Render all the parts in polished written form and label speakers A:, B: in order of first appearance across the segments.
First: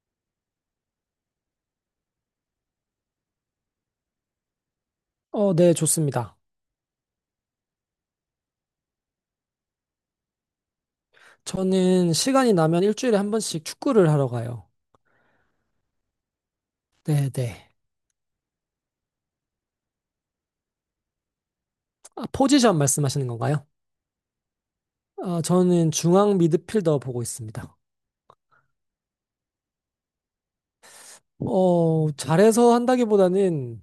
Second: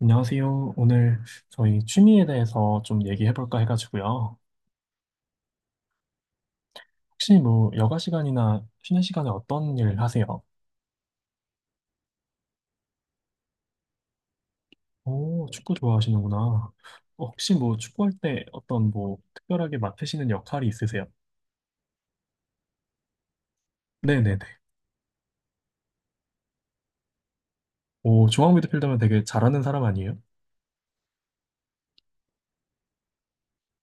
A: 안녕하세요. 오늘 저희 취미에 대해서 좀 얘기해 볼까 해가지고요.
B: 네, 좋습니다.
A: 혹시 뭐 여가 시간이나 쉬는 시간에 어떤 일 하세요?
B: 저는 시간이 나면 일주일에 한 번씩 축구를 하러 가요.
A: 오, 축구 좋아하시는구나. 어,
B: 네,
A: 혹시
B: 네.
A: 뭐 축구할 때 어떤 뭐 특별하게 맡으시는 역할이 있으세요?
B: 아, 포지션 말씀하시는 건가요?
A: 네네네.
B: 아, 저는 중앙 미드필더 보고 있습니다.
A: 오, 중앙 미드필더면 되게 잘하는 사람 아니에요?
B: 잘해서 한다기보다는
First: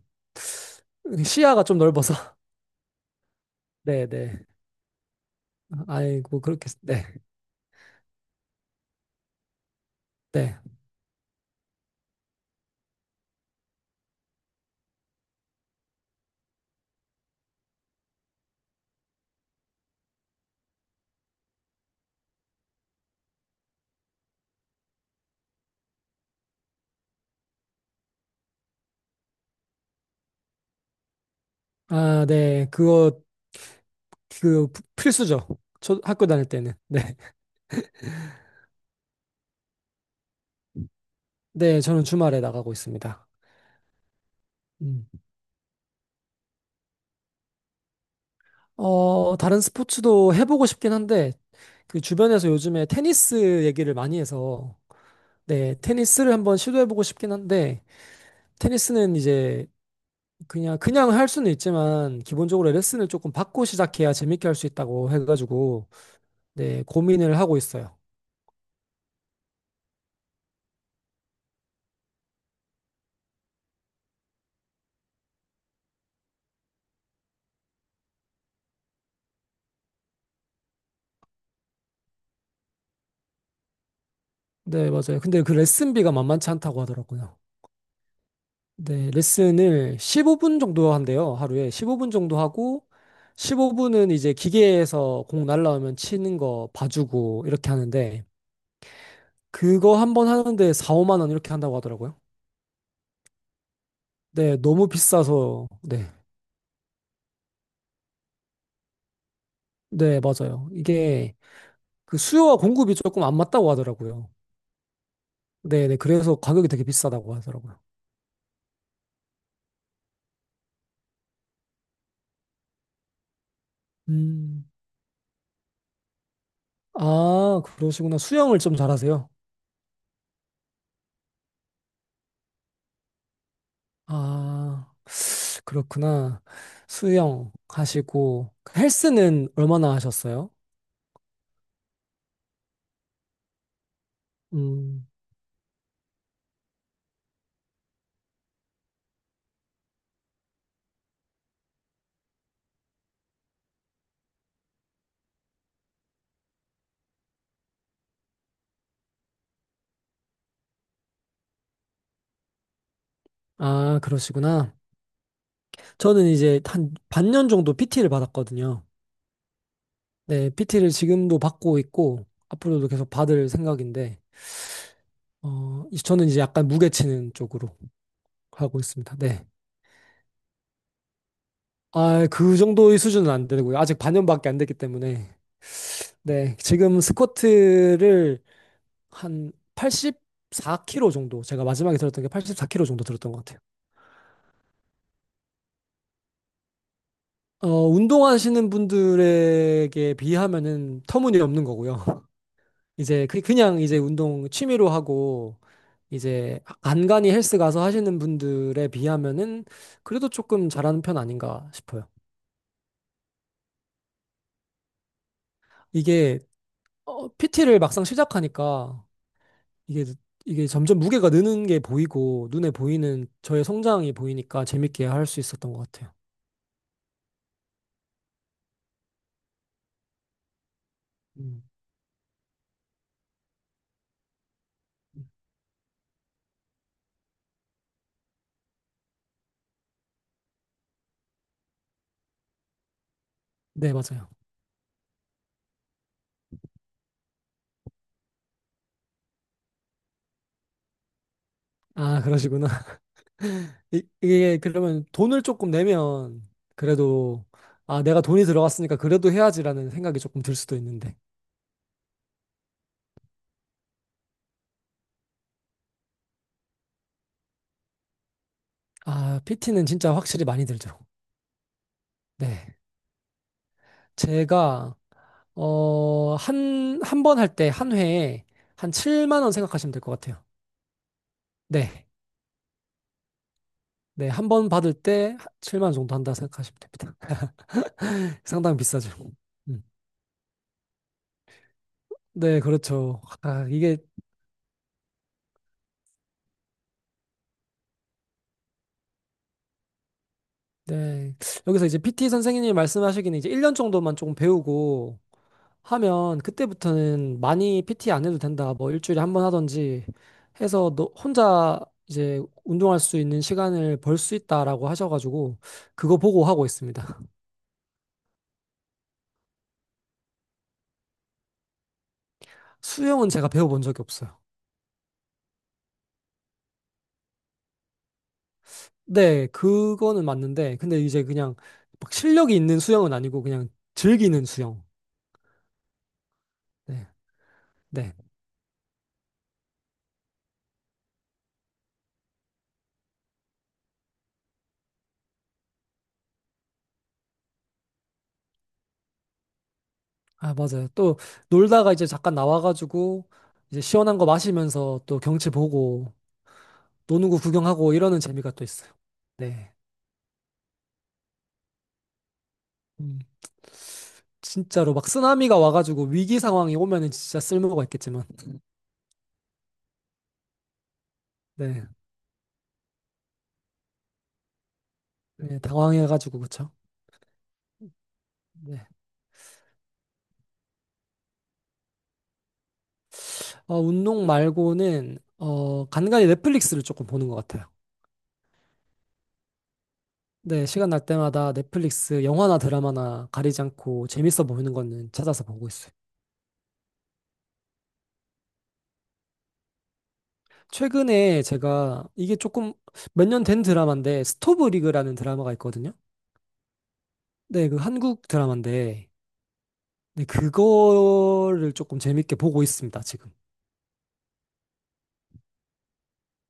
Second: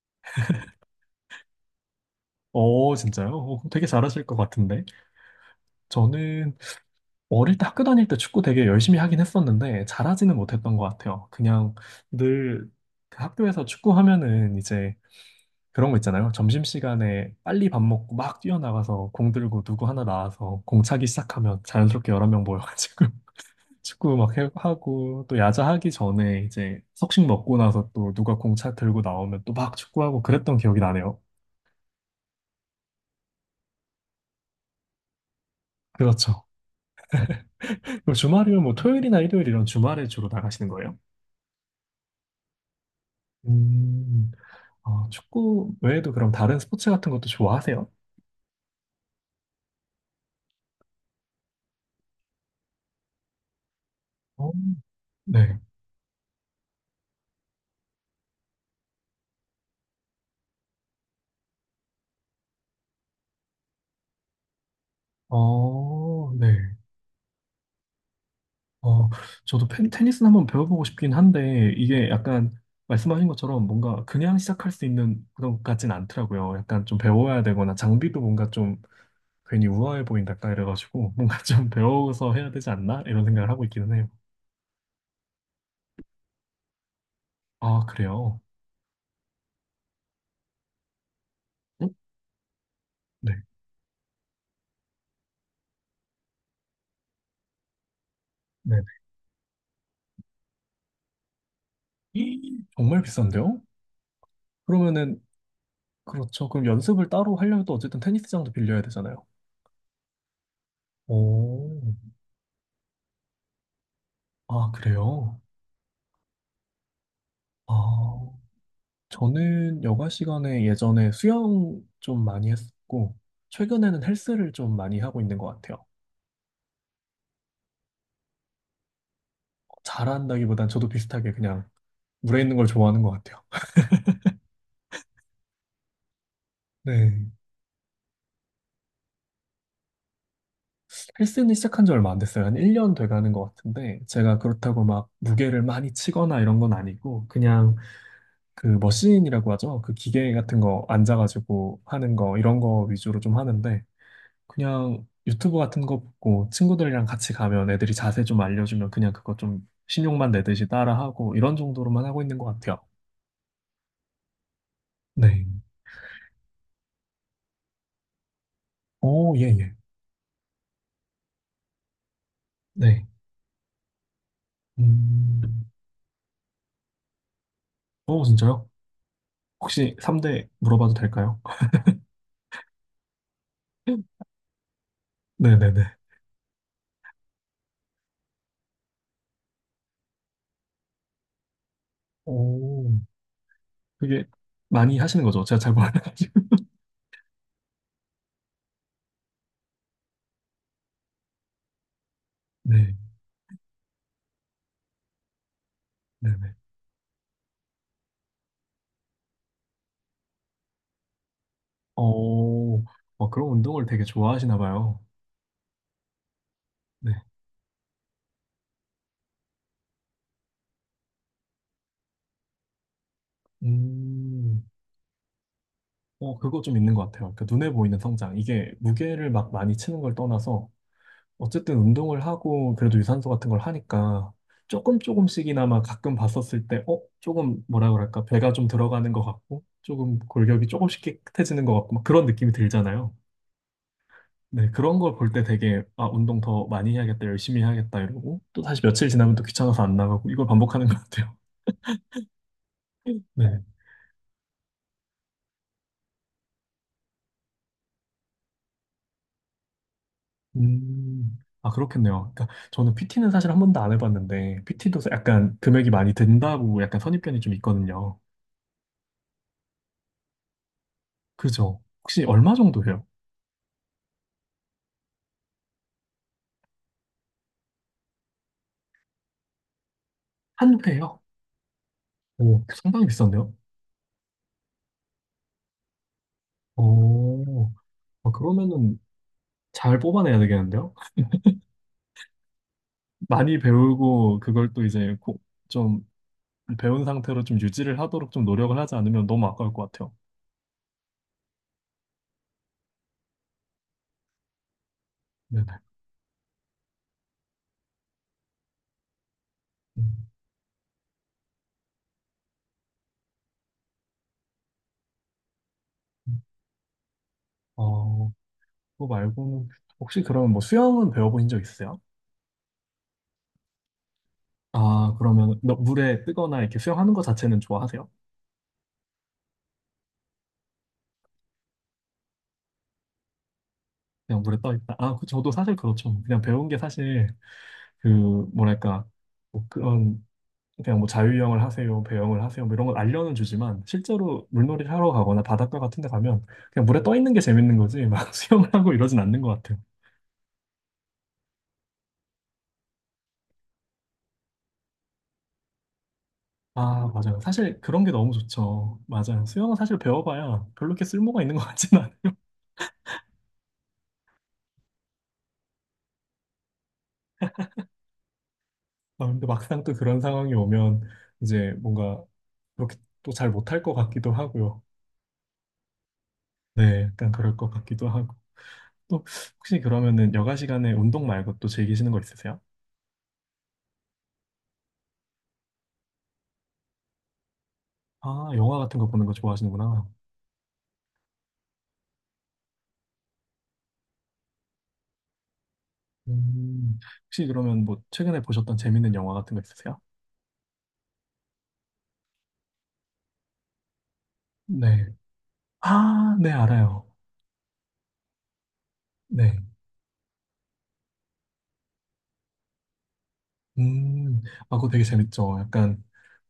B: 시야가 좀 넓어서.
A: 오, 진짜요? 오, 그럼 되게
B: 네,
A: 잘하실 것
B: 네.
A: 같은데.
B: 아이고,
A: 저는
B: 그렇게, 네,
A: 어릴 때 학교 다닐 때 축구 되게 열심히 하긴 했었는데 잘하지는
B: 네.
A: 못했던 것 같아요. 그냥 늘 그 학교에서 축구하면은 이제 그런 거 있잖아요. 점심시간에 빨리 밥 먹고 막 뛰어나가서 공 들고 누구 하나 나와서 공 차기 시작하면 자연스럽게 여러 명 모여가지고 축구 막 하고 또 야자 하기 전에 이제 석식 먹고 나서 또 누가 공차 들고 나오면 또 막 축구하고 그랬던 기억이 나네요.
B: 아, 네. 그거, 그, 필수죠. 저 학교
A: 그렇죠.
B: 다닐 때는. 네.
A: 그럼 주말이면 뭐 토요일이나 일요일 이런 주말에 주로 나가시는 거예요?
B: 네, 저는 주말에 나가고 있습니다.
A: 음,
B: 음.
A: 아, 축구 외에도 그럼 다른 스포츠 같은 것도 좋아하세요?
B: 다른 스포츠도 해보고 싶긴 한데, 그 주변에서 요즘에 테니스 얘기를 많이
A: 어,
B: 해서,
A: 네.
B: 네, 테니스를 한번 시도해보고 싶긴 한데, 테니스는 이제 그냥 할 수는 있지만, 기본적으로 레슨을 조금 받고 시작해야 재밌게 할 수 있다고 해가지고,
A: 어, 네.
B: 네, 고민을 하고 있어요.
A: 어, 저도 테니스는 한번 배워보고 싶긴 한데, 이게 약간 말씀하신 것처럼 뭔가 그냥 시작할 수 있는 그런 것 같진 않더라고요. 약간 좀 배워야 되거나 장비도 뭔가 좀 괜히 우아해 보인다, 약간 이래가지고 뭔가 좀 배워서 해야 되지 않나? 이런 생각을 하고 있기는 해요.
B: 네, 맞아요. 근데 그 레슨비가 만만치 않다고 하더라고요.
A: 아, 그래요?
B: 네, 레슨을 15분 정도 한대요, 하루에.
A: 응?
B: 15분 정도 하고,
A: 네.
B: 15분은 이제 기계에서 공 날라오면 치는 거 봐주고, 이렇게 하는데,
A: 네.
B: 그거 한 번 하는데 4, 5만 원 이렇게 한다고 하더라고요.
A: 이, 정말 비싼데요?
B: 네, 너무
A: 그러면은,
B: 비싸서, 네.
A: 그렇죠. 그럼 연습을 따로 하려면 또 어쨌든 테니스장도 빌려야 되잖아요.
B: 네, 맞아요. 이게
A: 오,
B: 그 수요와 공급이 조금 안 맞다고 하더라고요.
A: 아, 그래요?
B: 네, 네. 그래서 가격이 되게 비싸다고 하더라고요.
A: 아. 저는 여가 시간에 예전에 수영 좀 많이 했었고, 최근에는 헬스를
B: 음.
A: 좀 많이 하고 있는 것 같아요.
B: 아, 그러시구나. 수영을 좀 잘하세요?
A: 잘한다기보단 저도 비슷하게 그냥 물에 있는 걸 좋아하는 것 같아요.
B: 아, 그렇구나.
A: 네.
B: 수영 하시고, 헬스는 얼마나 하셨어요?
A: 헬스는 시작한 지 얼마 안 됐어요. 한 1년 돼 가는 것 같은데, 제가 그렇다고
B: 음,
A: 막 무게를 많이 치거나 이런 건 아니고, 그냥 그 머신이라고 하죠. 그 기계 같은 거 앉아가지고 하는 거, 이런 거 위주로 좀 하는데, 그냥 유튜브 같은 거 보고 친구들이랑 같이 가면 애들이 자세 좀 알려주면 그냥 그거 좀 신용만 내듯이 따라하고 이런 정도로만 하고 있는 것 같아요.
B: 아, 그러시구나.
A: 네.
B: 저는 이제 한 반년 정도 PT를 받았거든요.
A: 오, 예, 예.
B: 네, PT를 지금도 받고 있고, 앞으로도
A: 네.
B: 계속 받을 생각인데,
A: 음.
B: 저는 이제 약간 무게치는 쪽으로
A: 오, 진짜요?
B: 하고 있습니다. 네.
A: 혹시 3대 물어봐도 될까요?
B: 아, 그 정도의 수준은 안 되고요. 아직 반년밖에 안 됐기 때문에.
A: 네네네.
B: 네, 지금 스쿼트를 한 84kg 정도. 제가 마지막에 들었던 게 84kg
A: 오,
B: 정도 들었던 것 같아요.
A: 그게 많이 하시는 거죠? 제가 잘 몰라가지고.
B: 운동하시는 분들에게 비하면은 터무니없는 거고요.
A: 네,
B: 이제 그냥 이제 운동 취미로 하고
A: 네네.
B: 이제 간간이 헬스 가서 하시는 분들에 비하면은 그래도 조금 잘하는 편 아닌가 싶어요.
A: 오, 어, 그런 운동을 되게 좋아하시나 봐요.
B: 이게
A: 네.
B: PT를 막상 시작하니까 이게 이게 점점 무게가 느는 게 보이고 눈에 보이는 저의 성장이
A: 음,
B: 보이니까 재밌게 할 수 있었던 것 같아요.
A: 어, 그거 좀 있는 것 같아요. 그러니까 눈에 보이는 성장. 이게 무게를 막 많이 치는 걸 떠나서
B: 음.
A: 어쨌든 운동을 하고 그래도 유산소 같은 걸 하니까 조금 조금씩이나마 가끔 봤었을 때, 어? 조금 뭐라 그럴까? 배가 좀 들어가는 것 같고, 조금 골격이 조금씩 깨끗해지는 것 같고, 막 그런 느낌이 들잖아요.
B: 네, 맞아요.
A: 네, 그런 걸 볼 때 되게, 아, 운동 더 많이 해야겠다, 열심히 해야겠다, 이러고, 또 다시 며칠 지나면 또 귀찮아서 안 나가고, 이걸 반복하는 것 같아요.
B: 아, 그러시구나.
A: 네.
B: 이게 그러면 돈을 조금 내면 그래도 아, 내가 돈이 들어갔으니까 그래도 해야지라는 생각이 조금 들 수도 있는데.
A: 음, 아, 그렇겠네요. 그러니까 저는 PT는 사실 한 번도 안 해봤는데, PT도 약간 금액이 많이 든다고 약간 선입견이 좀 있거든요.
B: 아, PT는 진짜 확실히 많이 들죠.
A: 그죠? 혹시 얼마
B: 네.
A: 정도 해요?
B: 제가 한 번 할 때 한 회에 한 7만 원 생각하시면 될 것 같아요.
A: 한 회요?
B: 네.
A: 오, 상당히 비싼데요?
B: 네, 한 번 받을 때 7만 원 정도 한다 생각하시면 됩니다.
A: 오, 아,
B: 상당히
A: 그러면은
B: 비싸죠. 음.
A: 잘 뽑아내야 되겠는데요?
B: 네, 그렇죠.
A: 많이
B: 아, 이게
A: 배우고 그걸 또 이제 꼭 좀 배운 상태로 좀 유지를 하도록 좀 노력을 하지 않으면 너무 아까울 것 같아요.
B: 네. 여기서 이제 PT 선생님이 말씀하시기는 이제 1년 정도만 조금 배우고
A: 네네.
B: 하면 그때부터는 많이 PT 안 해도 된다. 뭐 일주일에 한 번 하던지
A: 음,
B: 해서 너 혼자 이제 운동할 수 있는 시간을 벌 수 있다라고 하셔가지고 그거
A: 음.
B: 보고 하고 있습니다.
A: 어, 그거 말고는 혹시 그러면 뭐 수영은 배워보신 적 있으세요?
B: 수영은 제가 배워본 적이 없어요.
A: 아, 그러면 물에 뜨거나 이렇게 수영하는 거 자체는 좋아하세요?
B: 네, 그거는 맞는데 근데 이제 그냥 막 실력이 있는 수영은 아니고 그냥
A: 그냥
B: 즐기는
A: 물에 떠
B: 수영.
A: 있다. 아, 저도 사실 그렇죠. 그냥 배운 게
B: 네,
A: 사실 그
B: 네.
A: 뭐랄까 뭐 그런 그냥 뭐 자유형을 하세요, 배영을 하세요, 뭐 이런 걸 알려는 주지만 실제로 물놀이를 하러 가거나 바닷가 같은 데 가면 그냥 물에 떠 있는 게 재밌는 거지 막 수영을 하고 이러진 않는 것 같아요.
B: 아, 맞아요. 또 놀다가 이제 잠깐 나와가지고 이제 시원한 거 마시면서 또 경치 보고
A: 아,
B: 노는 거
A: 맞아요. 사실
B: 구경하고
A: 그런 게
B: 이러는
A: 너무
B: 재미가 또 있어요.
A: 좋죠. 맞아요.
B: 네.
A: 수영은 사실 배워봐야 별로 이렇게 쓸모가 있는 것 같진 않아요.
B: 음. 진짜로 막 쓰나미가 와가지고 위기 상황이 오면은 진짜 쓸모가 있겠지만
A: 아, 근데 막상 또 그런 상황이 오면 이제
B: 네, 네.
A: 뭔가 그렇게 또 잘 못할 것 같기도 하고요.
B: 네, 당황해가지고 그쵸?
A: 네, 약간 그럴 것 같기도 하고.
B: 네.
A: 또 혹시 그러면은 여가 시간에 운동 말고 또 즐기시는 거 있으세요?
B: 운동 말고는 간간히 넷플릭스를 조금 보는 것 같아요.
A: 아, 영화 같은 거 보는 거 좋아하시는구나.
B: 네, 시간 날 때마다 넷플릭스 영화나 드라마나 가리지 않고 재밌어 보이는 거는 찾아서 보고 있어요.
A: 음, 혹시 그러면 뭐 최근에 보셨던 재밌는 영화 같은 거 있으세요?
B: 최근에 제가 이게 조금 몇 년 된 드라마인데 스토브
A: 네.
B: 리그라는 드라마가 있거든요.
A: 아, 네, 알아요.
B: 네, 그 한국 드라마인데
A: 네.
B: 네, 그거를 조금 재밌게 보고 있습니다, 지금.
A: 음, 아, 그거 되게 재밌죠. 약간,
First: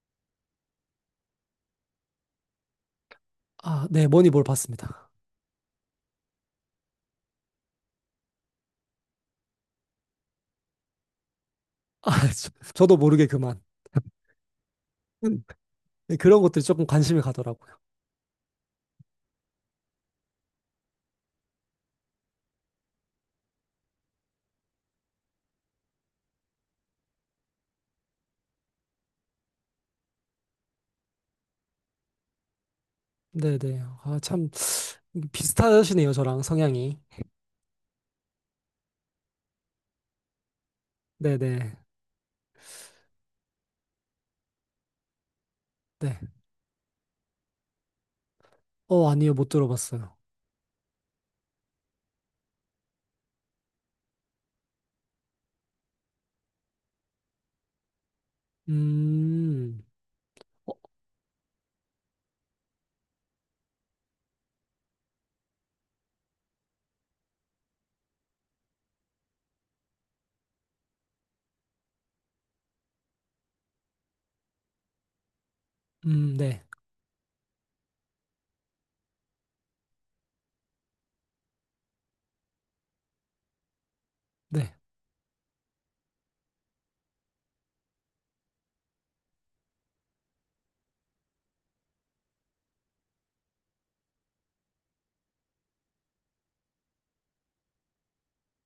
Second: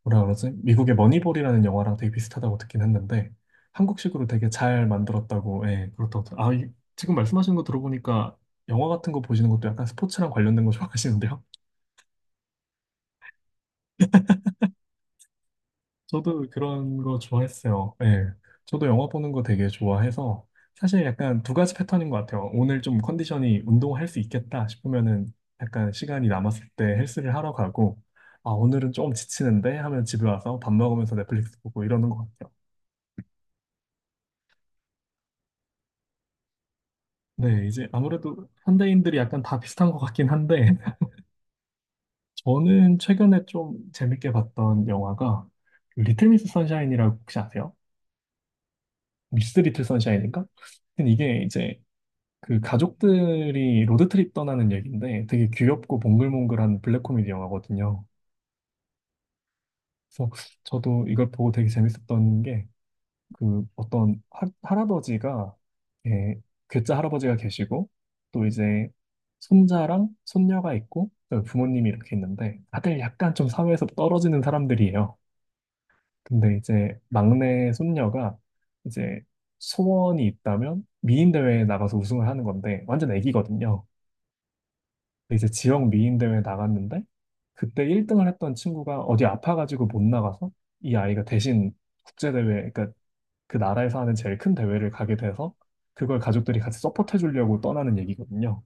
A: 뭐라 그러지? 미국의 머니볼이라는 영화랑 되게 비슷하다고 듣긴 했는데,
B: 아, 네,
A: 한국식으로
B: 머니볼
A: 되게 잘
B: 봤습니다.
A: 만들었다고, 예, 그렇다고. 지금 말씀하신 거 들어보니까 영화 같은 거 보시는 것도 약간 스포츠랑 관련된 거 좋아하시는데요?
B: 아, 저, 도 모르게 그만. 음, 그런
A: 저도
B: 것들이 조금
A: 그런 거
B: 관심이 가더라고요.
A: 좋아했어요. 예. 저도 영화 보는 거 되게 좋아해서 사실 약간 두 가지 패턴인 것 같아요. 오늘 좀 컨디션이 운동할 수 있겠다 싶으면은 약간 시간이 남았을 때 헬스를 하러 가고 아, 오늘은 좀 지치는데 하면 집에 와서 밥 먹으면서 넷플릭스 보고 이러는 것 같아요.
B: 네네. 아, 참, 비슷하시네요, 저랑 성향이.
A: 네, 이제 아무래도 현대인들이 약간 다 비슷한 것 같긴 한데
B: 네네.
A: 저는 최근에 좀 재밌게 봤던 영화가
B: 네.
A: 리틀 미스 선샤인이라고 혹시 아세요?
B: 아니요, 못
A: 미스 리틀
B: 들어봤어요.
A: 선샤인인가? 근데 이게 이제 그 가족들이 로드트립 떠나는 얘기인데 되게 귀엽고 몽글몽글한 블랙 코미디 영화거든요.
B: 음,
A: 그래서 저도 이걸 보고 되게 재밌었던 게 그 어떤 할아버지가 예, 괴짜 할아버지가 계시고 또 이제 손자랑 손녀가 있고 또 부모님이 이렇게 있는데 다들 약간 좀 사회에서 떨어지는 사람들이에요. 근데
B: 네.
A: 이제 막내 손녀가 이제 소원이 있다면 미인 대회에 나가서 우승을 하는 건데 완전 애기거든요.
B: 네.
A: 이제 지역 미인 대회 나갔는데 그때 1등을 했던 친구가 어디 아파가지고 못 나가서 이 아이가 대신 국제 대회 그러니까 그 나라에서 하는 제일 큰 대회를 가게 돼서 그걸 가족들이 같이 서포트해 주려고 떠나는 얘기거든요.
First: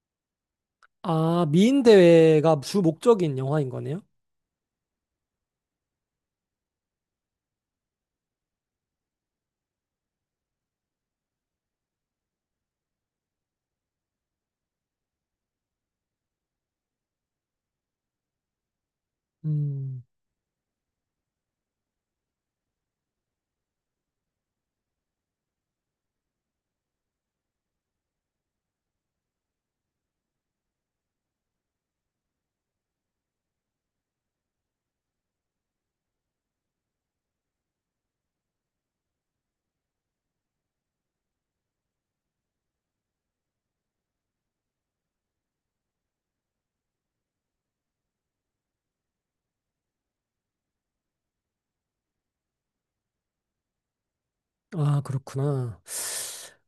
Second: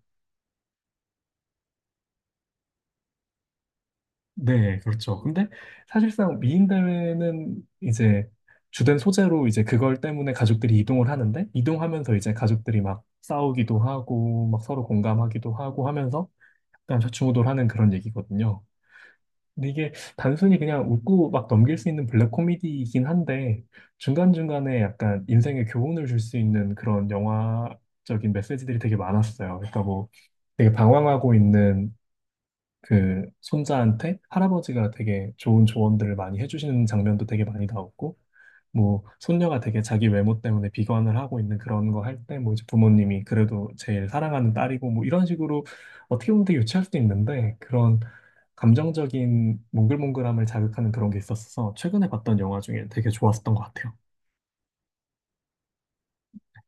B: 아, 미인대회가 주 목적인 영화인 거네요?
A: 네, 그렇죠. 근데 사실상 미인 대회는 이제 주된 소재로 이제 그걸 때문에 가족들이 이동을 하는데 이동하면서 이제 가족들이 막 싸우기도 하고 막 서로 공감하기도 하고 하면서 약간 좌충우돌하는 그런 얘기거든요. 근데 이게
B: 음,
A: 단순히 그냥 웃고 막 넘길 수 있는 블랙 코미디이긴 한데 중간중간에 약간 인생의 교훈을 줄 수 있는 그런 영화적인 메시지들이 되게 많았어요. 그러니까 뭐 되게 방황하고 있는 그 손자한테 할아버지가 되게 좋은 조언들을 많이 해주시는 장면도 되게 많이 나왔고, 뭐 손녀가 되게 자기 외모 때문에 비관을 하고 있는 그런 거 할 때 뭐 이제 부모님이 그래도 제일 사랑하는 딸이고 뭐 이런 식으로 어떻게 보면 되게 유치할 수도 있는데 그런 감정적인 몽글몽글함을 자극하는 그런 게 있었어서 최근에 봤던 영화 중에 되게 좋았었던 것 같아요.
B: 아, 그렇구나.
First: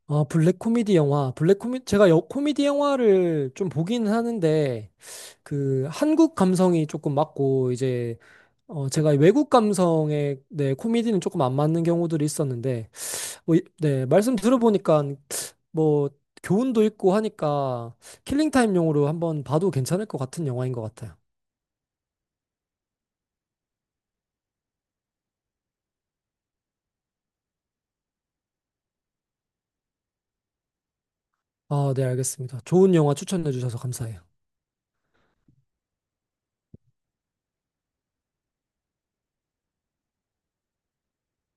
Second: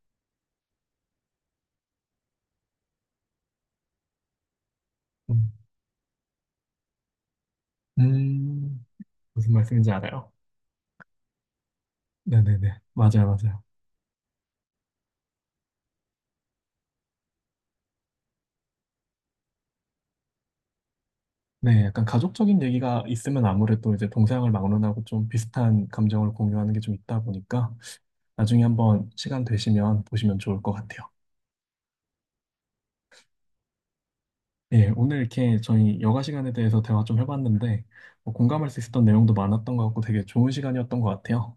B: 아, 블랙 코미디 영화. 제가 코미디 영화를 좀 보긴 하는데,
A: 음,
B: 그, 한국 감성이 조금 맞고, 이제,
A: 음,
B: 제가 이 외국
A: 무슨 말씀인지 알아요?
B: 감성의 네, 코미디는 조금 안 맞는 경우들이
A: 네네네.
B: 있었는데,
A: 맞아요,
B: 뭐,
A: 맞아요.
B: 네, 말씀 들어보니까 뭐 교훈도 있고 하니까 킬링타임용으로 한번 봐도 괜찮을 것 같은 영화인 것 같아요.
A: 네, 약간 가족적인 얘기가 있으면 아무래도 이제 동서양을 막론하고 좀 비슷한 감정을 공유하는 게 좀 있다 보니까 나중에 한번 시간 되시면 보시면 좋을 것 같아요.
B: 아, 네, 알겠습니다. 좋은 영화 추천해 주셔서 감사해요.
A: 예, 오늘 이렇게 저희 여가 시간에 대해서 대화 좀 해봤는데 뭐 공감할 수 있었던 내용도 많았던 것 같고 되게 좋은 시간이었던 것 같아요.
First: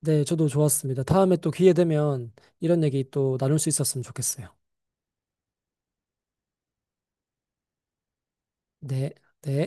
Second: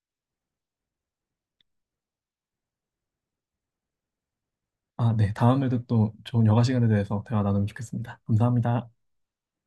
B: 네, 저도 좋았습니다. 다음에 또 기회 되면 이런 얘기 또 나눌 수 있었으면 좋겠어요.
A: 아, 네, 다음에도 또 좋은 여가 시간에 대해서 대화 나누면 좋겠습니다. 감사합니다.
B: 네, 네.